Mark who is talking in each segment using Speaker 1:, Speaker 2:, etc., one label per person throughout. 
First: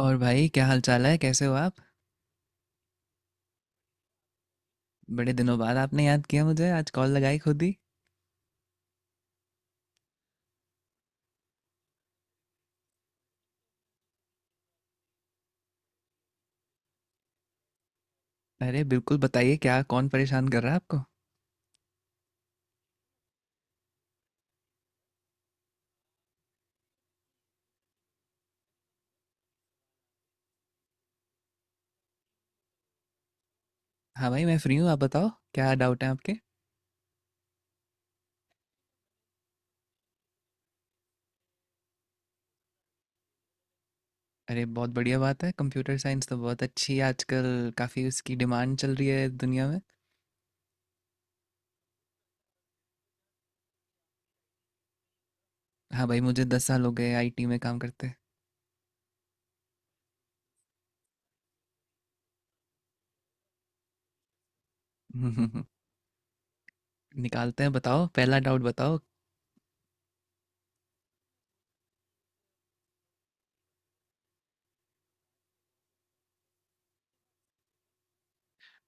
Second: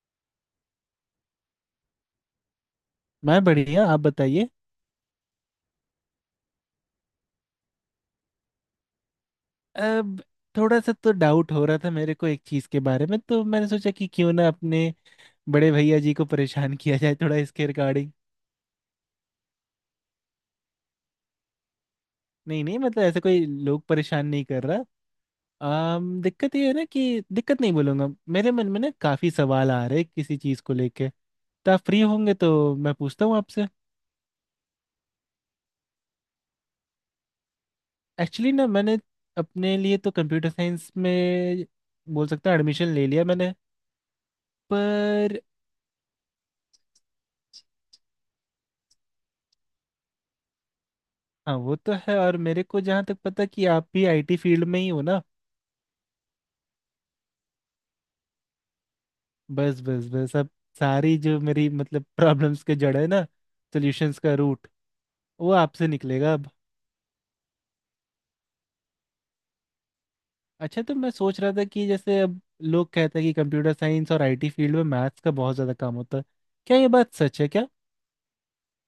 Speaker 1: और भाई, क्या हाल चाल है? कैसे हो आप?
Speaker 2: मैं बढ़िया। आप बताइए।
Speaker 1: बड़े दिनों बाद आपने याद किया मुझे, आज कॉल लगाई खुद ही।
Speaker 2: अब थोड़ा सा तो डाउट हो रहा था मेरे को एक चीज के बारे में, तो मैंने सोचा कि क्यों ना अपने बड़े भैया जी को परेशान किया जाए थोड़ा इसके रिगार्डिंग।
Speaker 1: अरे बिल्कुल बताइए, क्या? कौन परेशान कर रहा है आपको?
Speaker 2: नहीं नहीं, ऐसा कोई लोग परेशान नहीं कर रहा। अम दिक्कत ये है ना कि दिक्कत नहीं बोलूंगा, मेरे मन में ना काफी सवाल आ रहे हैं किसी चीज को लेके। तो आप फ्री होंगे तो मैं पूछता हूँ आपसे।
Speaker 1: हाँ भाई, मैं फ्री हूँ, आप बताओ। क्या डाउट है आपके?
Speaker 2: एक्चुअली ना मैंने अपने लिए तो कंप्यूटर साइंस में बोल सकता हूँ एडमिशन ले लिया मैंने।
Speaker 1: अरे बहुत बढ़िया
Speaker 2: पर
Speaker 1: बात है, कंप्यूटर साइंस तो बहुत अच्छी है, आजकल काफ़ी उसकी डिमांड चल रही है दुनिया में।
Speaker 2: हाँ, वो तो है। और मेरे को जहाँ तक पता कि आप भी आईटी फील्ड में ही हो ना।
Speaker 1: हाँ भाई, मुझे 10 साल हो गए आईटी में काम करते
Speaker 2: बस बस बस अब सारी जो मेरी प्रॉब्लम्स के जड़ है ना, सॉल्यूशंस का रूट वो
Speaker 1: हम्म।
Speaker 2: आपसे निकलेगा अब।
Speaker 1: निकालते हैं, बताओ, पहला डाउट बताओ।
Speaker 2: अच्छा, तो मैं सोच रहा था कि जैसे अब लोग कहते हैं कि कंप्यूटर साइंस और आईटी फील्ड में मैथ्स का बहुत ज़्यादा काम होता है। क्या ये बात सच है क्या?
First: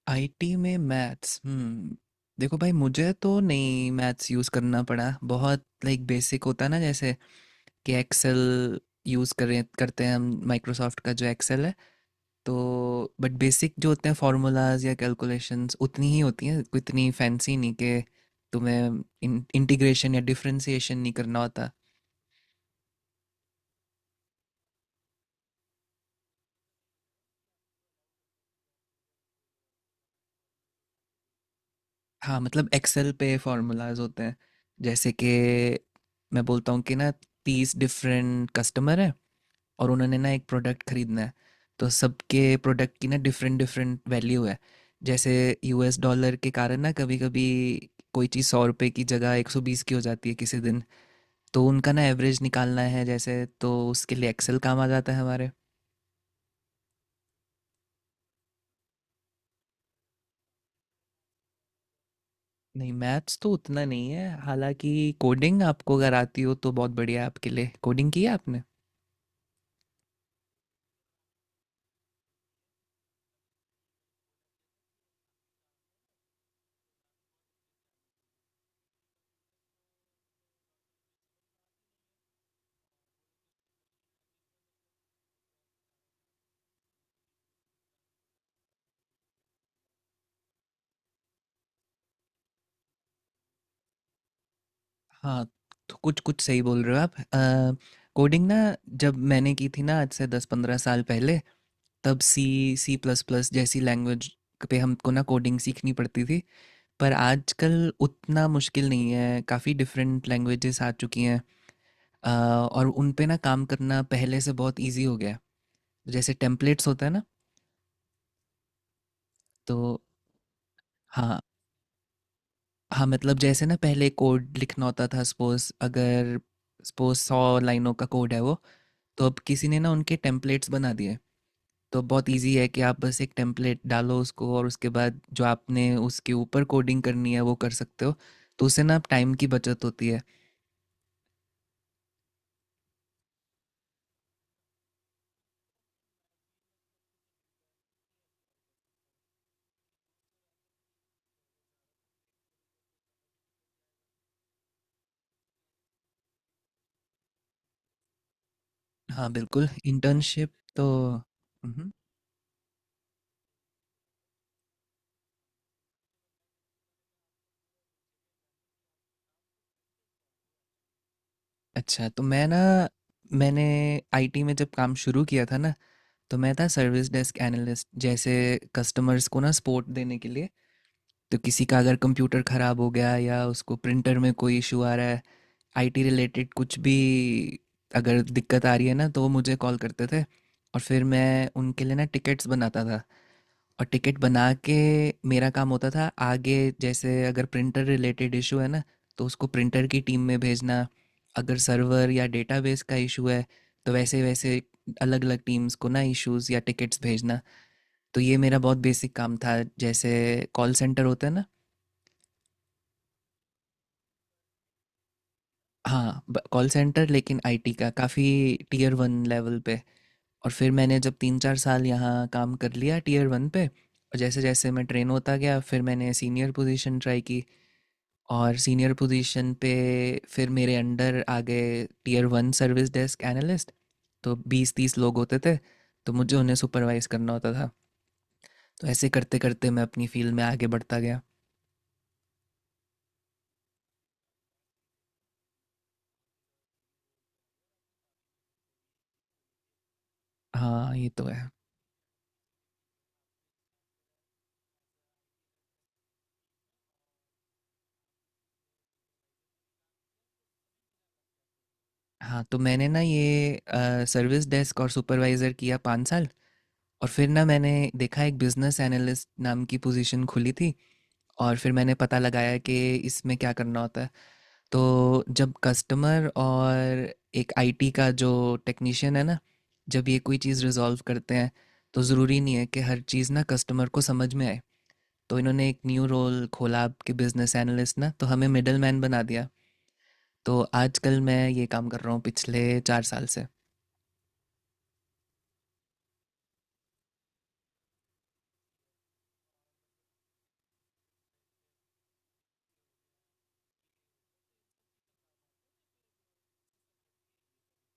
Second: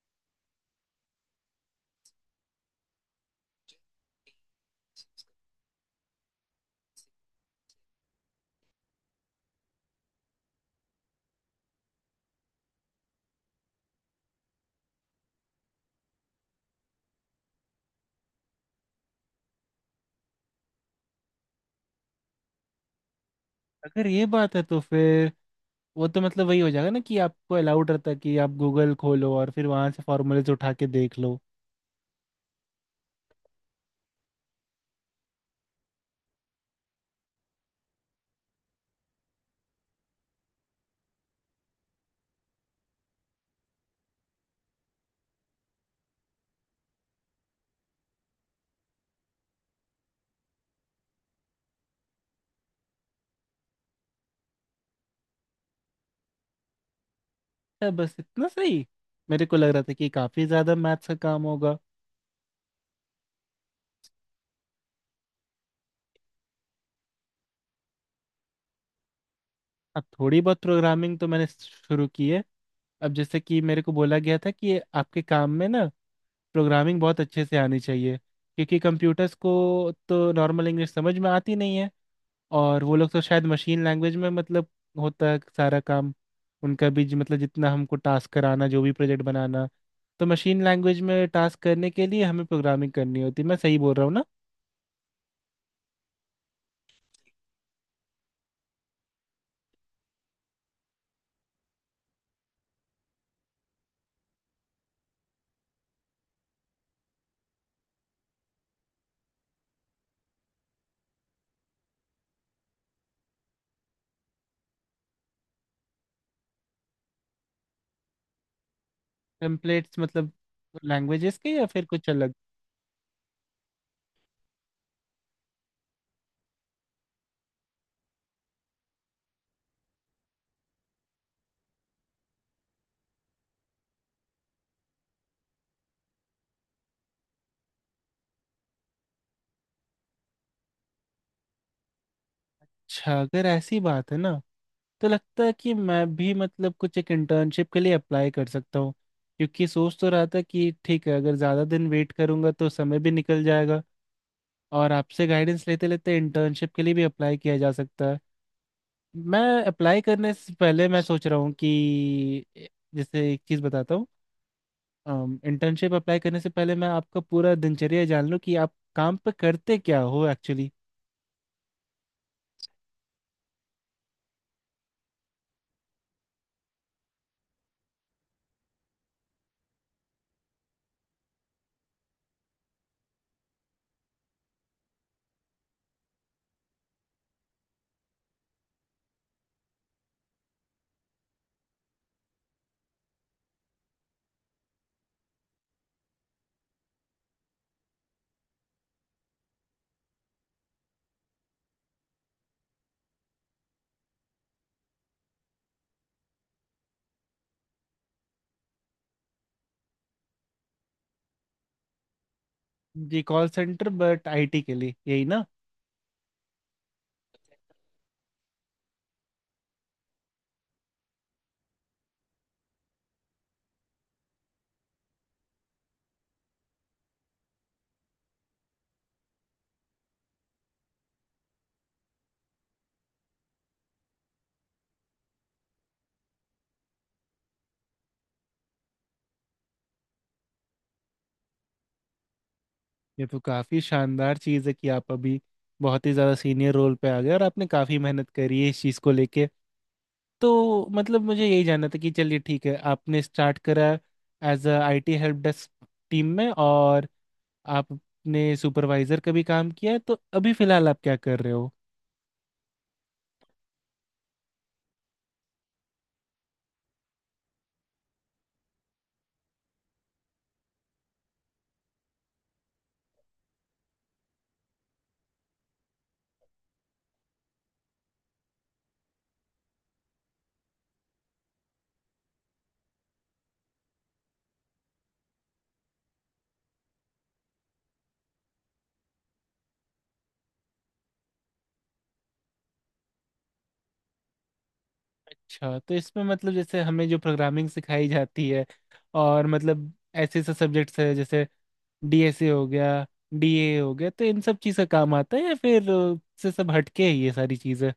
Speaker 1: आईटी में मैथ्स? हम्म। देखो भाई, मुझे तो नहीं मैथ्स यूज़ करना पड़ा। बहुत लाइक बेसिक होता है ना, जैसे कि एक्सेल यूज़ करें करते हैं हम, माइक्रोसॉफ्ट का जो एक्सेल है। तो बट बेसिक जो होते हैं फार्मूलाज या कैलकुलेशंस, उतनी ही होती हैं, कोई इतनी फैंसी नहीं कि तुम्हें इंटीग्रेशन या डिफरेंशिएशन नहीं करना होता।
Speaker 2: अगर ये बात है तो फिर वो तो वही हो जाएगा ना कि आपको अलाउड रहता है कि आप गूगल खोलो और फिर वहाँ से फॉर्मूलेज उठा के देख लो।
Speaker 1: हाँ मतलब एक्सेल पे फार्मूलाज होते हैं। जैसे कि मैं बोलता हूँ कि ना, 30 डिफरेंट कस्टमर हैं, और उन्होंने ना एक प्रोडक्ट खरीदना है। तो सबके प्रोडक्ट की ना डिफरेंट डिफरेंट वैल्यू है। जैसे यूएस डॉलर के कारण ना कभी कभी कोई चीज़ 100 रुपये की जगह 120 की हो जाती है किसी दिन। तो उनका ना एवरेज निकालना है जैसे, तो उसके लिए एक्सेल काम आ जाता है हमारे।
Speaker 2: क्या बस इतना सही? मेरे को लग रहा था कि काफ़ी ज़्यादा मैथ्स का काम होगा।
Speaker 1: नहीं, मैथ्स तो उतना नहीं है हालांकि, कोडिंग आपको अगर आती हो तो बहुत बढ़िया है आपके लिए। कोडिंग की है आपने?
Speaker 2: अब थोड़ी बहुत प्रोग्रामिंग तो मैंने शुरू की है। अब जैसे कि मेरे को बोला गया था कि ये आपके काम में ना प्रोग्रामिंग बहुत अच्छे से आनी चाहिए, क्योंकि कंप्यूटर्स को तो नॉर्मल इंग्लिश समझ में आती नहीं है। और वो लोग तो शायद मशीन लैंग्वेज में होता है सारा काम उनका भी जो- मतलब जितना हमको टास्क कराना, जो भी प्रोजेक्ट बनाना, तो मशीन लैंग्वेज में टास्क करने के लिए हमें प्रोग्रामिंग करनी होती है। मैं सही बोल रहा हूँ ना?
Speaker 1: हाँ तो कुछ कुछ सही बोल रहे हो आप। कोडिंग ना, जब मैंने की थी ना आज से 10-15 साल पहले, तब सी, सी प्लस प्लस जैसी लैंग्वेज पे हमको ना कोडिंग सीखनी पड़ती थी। पर आजकल उतना मुश्किल नहीं है, काफ़ी डिफरेंट लैंग्वेजेस आ चुकी हैं, अ, और उन पे ना काम करना पहले से बहुत इजी हो गया है। जैसे टेम्पलेट्स होता है ना। तो
Speaker 2: टेम्पलेट्स मतलब लैंग्वेजेस
Speaker 1: हाँ,
Speaker 2: के या फिर कुछ अलग?
Speaker 1: हाँ मतलब जैसे ना पहले कोड लिखना होता था, सपोज अगर सपोज 100 लाइनों का कोड है वो। तो अब किसी ने ना उनके टेम्पलेट्स बना दिए। तो बहुत इजी है कि आप बस एक टेम्पलेट डालो उसको, और उसके बाद जो आपने उसके ऊपर कोडिंग करनी है वो कर सकते हो। तो उससे ना आप टाइम की बचत होती है।
Speaker 2: अच्छा, अगर ऐसी बात है ना तो लगता है कि मैं भी कुछ एक इंटर्नशिप के लिए अप्लाई कर सकता हूँ, क्योंकि सोच तो रहा था कि ठीक है, अगर ज़्यादा दिन वेट करूंगा तो समय भी निकल जाएगा। और आपसे गाइडेंस लेते लेते इंटर्नशिप के लिए भी अप्लाई किया जा सकता है।
Speaker 1: हाँ
Speaker 2: मैं
Speaker 1: बिल्कुल,
Speaker 2: अप्लाई करने
Speaker 1: इंटर्नशिप।
Speaker 2: से पहले
Speaker 1: तो
Speaker 2: मैं सोच रहा हूँ
Speaker 1: मम्हम।
Speaker 2: कि जैसे एक चीज़ बताता हूँ। इंटर्नशिप अप्लाई करने से पहले मैं आपका पूरा दिनचर्या जान लूँ कि आप काम पे करते क्या हो एक्चुअली।
Speaker 1: अच्छा, मैंने आईटी में जब काम शुरू किया था ना, तो मैं था सर्विस डेस्क एनालिस्ट। जैसे कस्टमर्स को ना सपोर्ट देने के लिए, तो किसी का अगर कंप्यूटर ख़राब हो गया या उसको प्रिंटर में कोई इशू आ रहा है, आईटी रिलेटेड कुछ भी अगर दिक्कत आ रही है ना, तो वो मुझे कॉल करते थे। और फिर मैं उनके लिए ना टिकट्स बनाता था। और टिकट बना के मेरा काम होता था आगे, जैसे अगर प्रिंटर रिलेटेड इशू है ना, तो उसको प्रिंटर की टीम में भेजना। अगर सर्वर या डेटाबेस का इशू है, तो वैसे वैसे अलग अलग टीम्स को ना इश्यूज या टिकट्स भेजना। तो ये मेरा बहुत बेसिक काम था, जैसे कॉल सेंटर होता है ना।
Speaker 2: जी, कॉल सेंटर बट आईटी के लिए, यही ना?
Speaker 1: हाँ, कॉल सेंटर लेकिन आईटी का, काफ़ी टीयर वन लेवल पे। और फिर मैंने जब 3-4 साल यहाँ काम कर लिया टीयर वन पे, और जैसे जैसे मैं ट्रेन होता गया, फिर मैंने सीनियर पोजीशन ट्राई की। और सीनियर पोजीशन पे फिर मेरे अंडर आ गए tier one service desk analyst. तो 20-30 लोग होते थे, तो मुझे उन्हें सुपरवाइज करना होता था। तो ऐसे करते करते मैं अपनी फील्ड में आगे बढ़ता गया।
Speaker 2: ये तो काफी शानदार चीज है कि आप अभी बहुत ही ज्यादा सीनियर रोल पे आ गए और आपने काफी मेहनत करी है इस चीज को लेके। तो
Speaker 1: हाँ ये तो
Speaker 2: मुझे
Speaker 1: है।
Speaker 2: यही जानना था कि चलिए ठीक है, आपने स्टार्ट करा as a IT help desk team में, और आपने सुपरवाइजर का भी काम किया है, तो अभी फिलहाल आप क्या कर रहे हो?
Speaker 1: हाँ तो मैंने ना ये सर्विस डेस्क और सुपरवाइज़र किया 5 साल। और फिर ना मैंने देखा एक बिजनेस एनालिस्ट नाम की पोजीशन खुली थी। और फिर मैंने पता लगाया कि इसमें क्या करना होता है। तो जब कस्टमर और एक आईटी का जो टेक्नीशियन है ना, जब ये कोई चीज़ रिजॉल्व करते हैं, तो ज़रूरी नहीं है कि हर चीज़ ना कस्टमर को समझ में आए। तो इन्होंने एक न्यू रोल खोला आपके बिजनेस एनालिस्ट ना, तो हमें मिडल मैन बना दिया। तो आजकल मैं ये काम कर रहा हूँ पिछले 4 साल से।
Speaker 2: अच्छा, तो इसमें जैसे हमें जो प्रोग्रामिंग सिखाई जाती है और ऐसे ऐसे सब्जेक्ट्स है, जैसे डीएसए हो गया, डीए हो गया, तो इन सब चीज का काम आता है या फिर से सब हटके है ये सारी चीजें?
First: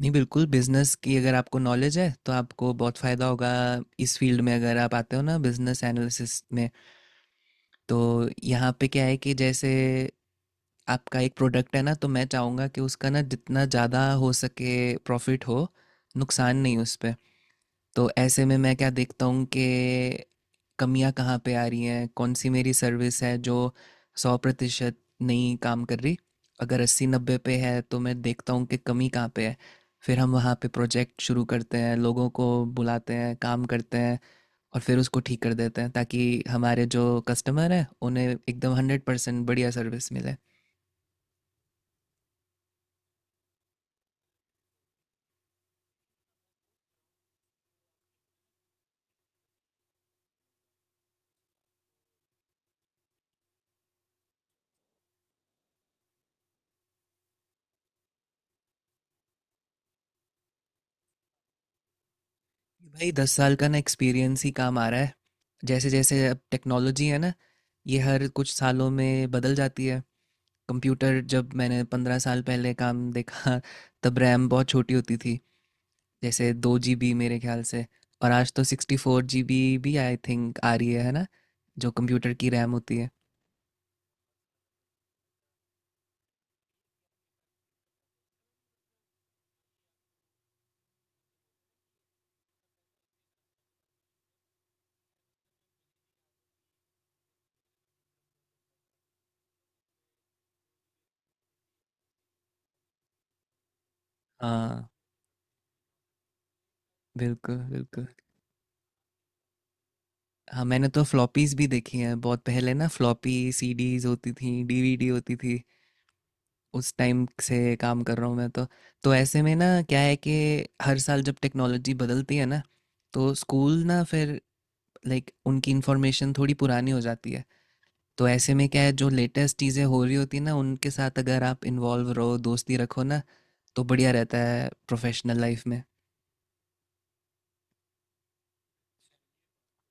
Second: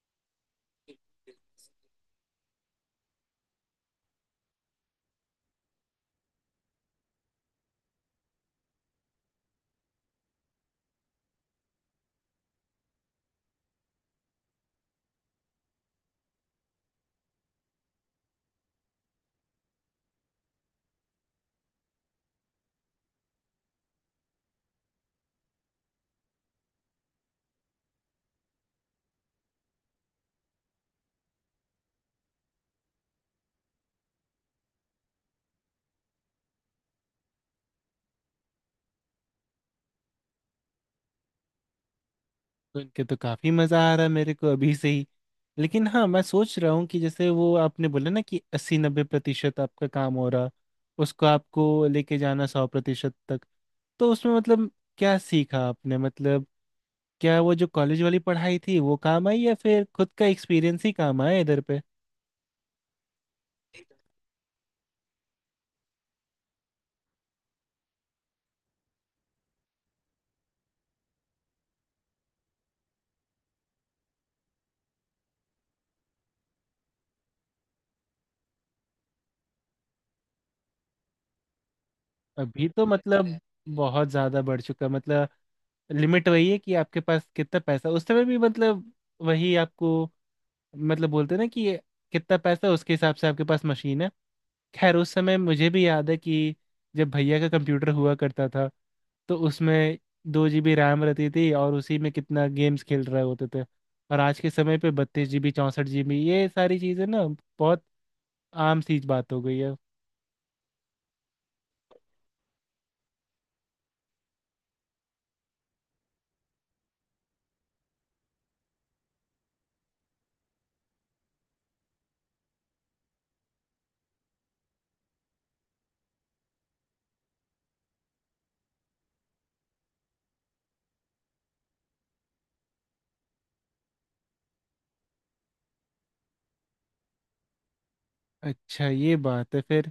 Speaker 1: नहीं, बिल्कुल बिजनेस की अगर आपको नॉलेज है तो आपको बहुत फ़ायदा होगा इस फील्ड में, अगर आप आते हो ना बिजनेस एनालिसिस में। तो यहाँ पे क्या है कि जैसे आपका एक प्रोडक्ट है ना, तो मैं चाहूँगा कि उसका ना जितना ज़्यादा हो सके प्रॉफिट हो, नुकसान नहीं उस पे। तो ऐसे में मैं क्या देखता हूँ कि कमियाँ कहाँ पे आ रही हैं, कौन सी मेरी सर्विस है जो 100% नहीं काम कर रही। अगर 80-90 पे है तो मैं देखता हूँ कि कमी कहाँ पे है। फिर हम वहाँ पे प्रोजेक्ट शुरू करते हैं, लोगों को बुलाते हैं, काम करते हैं, और फिर उसको ठीक कर देते हैं ताकि हमारे जो कस्टमर हैं उन्हें एकदम 100% बढ़िया सर्विस मिले।
Speaker 2: सुन के तो काफी मजा आ रहा है मेरे को अभी से ही। लेकिन हाँ, मैं सोच रहा हूँ कि जैसे वो आपने बोला ना कि अस्सी नब्बे प्रतिशत आपका काम हो रहा, उसको आपको लेके जाना सौ प्रतिशत तक, तो उसमें क्या सीखा आपने? क्या वो जो कॉलेज वाली पढ़ाई थी वो काम आई, या फिर खुद का एक्सपीरियंस ही काम आया इधर पे?
Speaker 1: भाई 10 साल का ना एक्सपीरियंस ही काम आ रहा है। जैसे जैसे अब टेक्नोलॉजी है ना, ये हर कुछ सालों में बदल जाती है। कंप्यूटर जब मैंने 15 साल पहले काम देखा, तब रैम बहुत छोटी होती थी, जैसे 2 GB मेरे ख्याल से। और आज तो 64 GB भी आई थिंक आ रही है ना, जो कंप्यूटर की
Speaker 2: अभी
Speaker 1: रैम
Speaker 2: तो
Speaker 1: होती है।
Speaker 2: बहुत ज्यादा बढ़ चुका। लिमिट वही है कि आपके पास कितना पैसा उस समय भी। वही आपको, बोलते हैं ना कि कितना पैसा है, उसके हिसाब से आपके पास मशीन है। खैर, उस समय मुझे भी याद है कि जब भैया का कंप्यूटर हुआ करता था तो उसमें 2 जीबी रैम रहती थी, और उसी में कितना गेम्स खेल रहे होते थे। और आज के समय
Speaker 1: हाँ
Speaker 2: पे 32 जीबी, 64 जीबी, ये सारी चीज़ें ना
Speaker 1: बिल्कुल
Speaker 2: बहुत
Speaker 1: बिल्कुल।
Speaker 2: आम सी बात हो गई है।
Speaker 1: हाँ मैंने तो फ्लॉपीज भी देखी हैं बहुत पहले ना, फ्लॉपी सीडीज होती थी, डीवीडी होती थी। उस टाइम से काम कर रहा हूँ मैं तो। तो ऐसे में ना क्या है कि हर साल जब टेक्नोलॉजी बदलती है ना, तो स्कूल ना फिर लाइक उनकी इन्फॉर्मेशन थोड़ी पुरानी हो जाती है। तो ऐसे में क्या है, जो लेटेस्ट चीज़ें हो रही होती हैं ना उनके साथ अगर आप इन्वॉल्व रहो, दोस्ती रखो ना, तो बढ़िया रहता है प्रोफेशनल लाइफ में।
Speaker 2: अच्छा, ये बात है फिर।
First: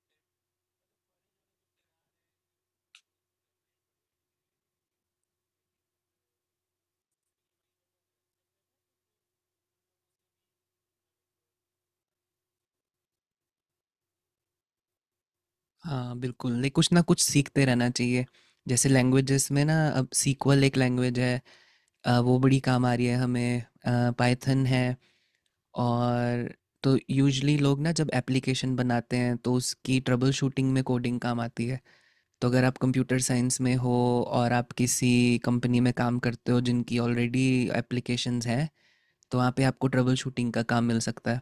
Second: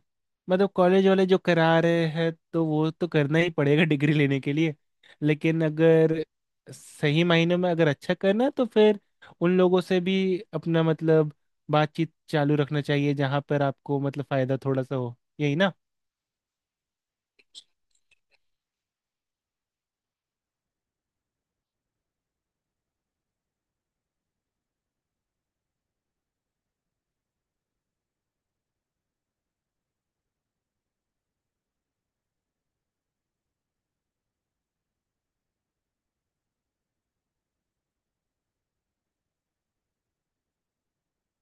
Speaker 2: कॉलेज वाले जो करा रहे हैं तो वो तो करना ही पड़ेगा डिग्री लेने के लिए, लेकिन अगर सही मायने में अगर अच्छा करना है तो फिर उन लोगों से भी अपना बातचीत चालू रखना चाहिए जहाँ पर आपको फ़ायदा थोड़ा सा हो, यही ना?
Speaker 1: हाँ बिल्कुल, लाइक कुछ ना कुछ सीखते रहना चाहिए। जैसे लैंग्वेजेस में ना अब सीक्वल एक लैंग्वेज है, वो बड़ी काम आ रही है हमें। पायथन है। और तो यूजुअली लोग ना जब एप्लीकेशन बनाते हैं तो उसकी ट्रबल शूटिंग में कोडिंग काम आती है। तो अगर आप कंप्यूटर साइंस में हो और आप किसी कंपनी में काम करते हो जिनकी ऑलरेडी एप्लीकेशंस हैं, तो वहाँ पे आपको ट्रबल शूटिंग का काम मिल सकता है।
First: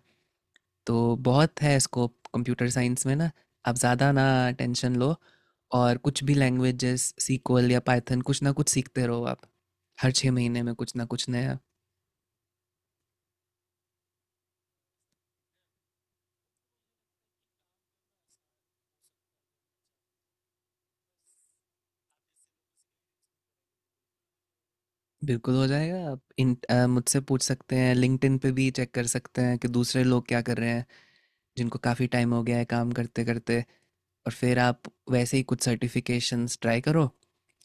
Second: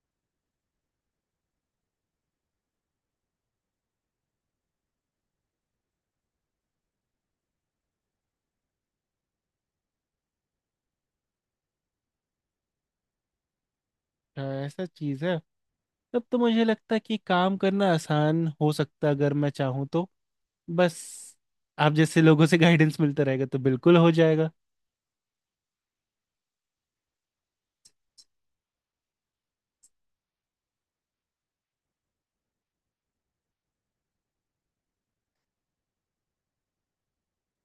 Speaker 1: तो बहुत है स्कोप कंप्यूटर साइंस में ना, आप ज़्यादा ना टेंशन लो। और कुछ भी लैंग्वेजेस सीक्वल या पाइथन कुछ ना कुछ सीखते रहो आप, हर 6 महीने में कुछ ना कुछ नया।
Speaker 2: हाँ, ऐसा चीज़ है। तब तो मुझे लगता है कि काम करना आसान हो सकता अगर मैं चाहूँ तो। बस आप जैसे लोगों से गाइडेंस मिलता रहेगा तो बिल्कुल हो जाएगा।
Speaker 1: बिल्कुल हो जाएगा, आप इन मुझसे पूछ सकते हैं, लिंक्डइन पे भी चेक कर सकते हैं कि दूसरे लोग क्या कर रहे हैं जिनको काफ़ी टाइम हो गया है काम करते करते। और फिर आप वैसे ही कुछ सर्टिफिकेशंस ट्राई करो।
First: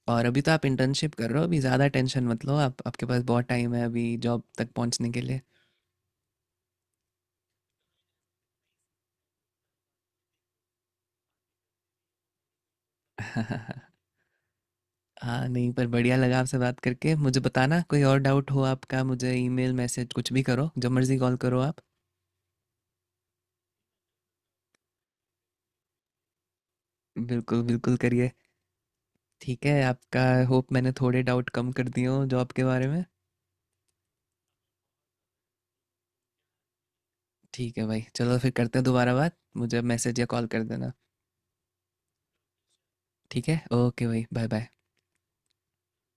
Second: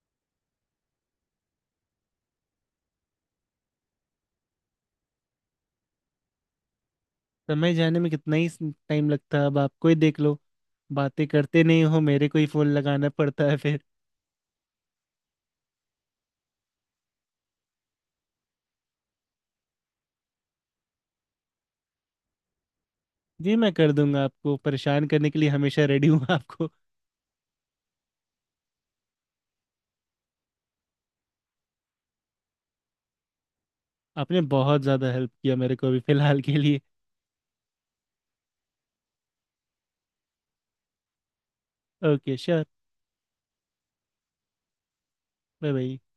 Speaker 1: और अभी तो आप इंटर्नशिप कर रहे हो, अभी ज़्यादा टेंशन मत लो आप, आपके पास बहुत टाइम है अभी जॉब तक पहुंचने के लिए।
Speaker 2: समय जाने में कितना ही टाइम लगता है, अब आपको ही देख लो। बातें करते नहीं हो, मेरे को ही फोन लगाना पड़ता है फिर।
Speaker 1: हाँ नहीं, पर बढ़िया लगा आपसे बात करके, मुझे बताना कोई और डाउट हो आपका, मुझे ईमेल मैसेज कुछ भी करो, जब मर्ज़ी कॉल करो आप।
Speaker 2: जी, मैं कर दूंगा। आपको परेशान करने के लिए हमेशा रेडी हूँ आपको।
Speaker 1: बिल्कुल बिल्कुल करिए। ठीक है आपका, होप मैंने थोड़े डाउट कम कर दिए हों जॉब के बारे में।
Speaker 2: आपने बहुत ज़्यादा हेल्प किया मेरे को अभी फिलहाल के लिए।
Speaker 1: ठीक है भाई, चलो फिर करते हैं दोबारा बात, मुझे मैसेज या कॉल कर देना।
Speaker 2: Okay, sure.
Speaker 1: ठीक है, ओके भाई, बाय बाय।
Speaker 2: Bye bye.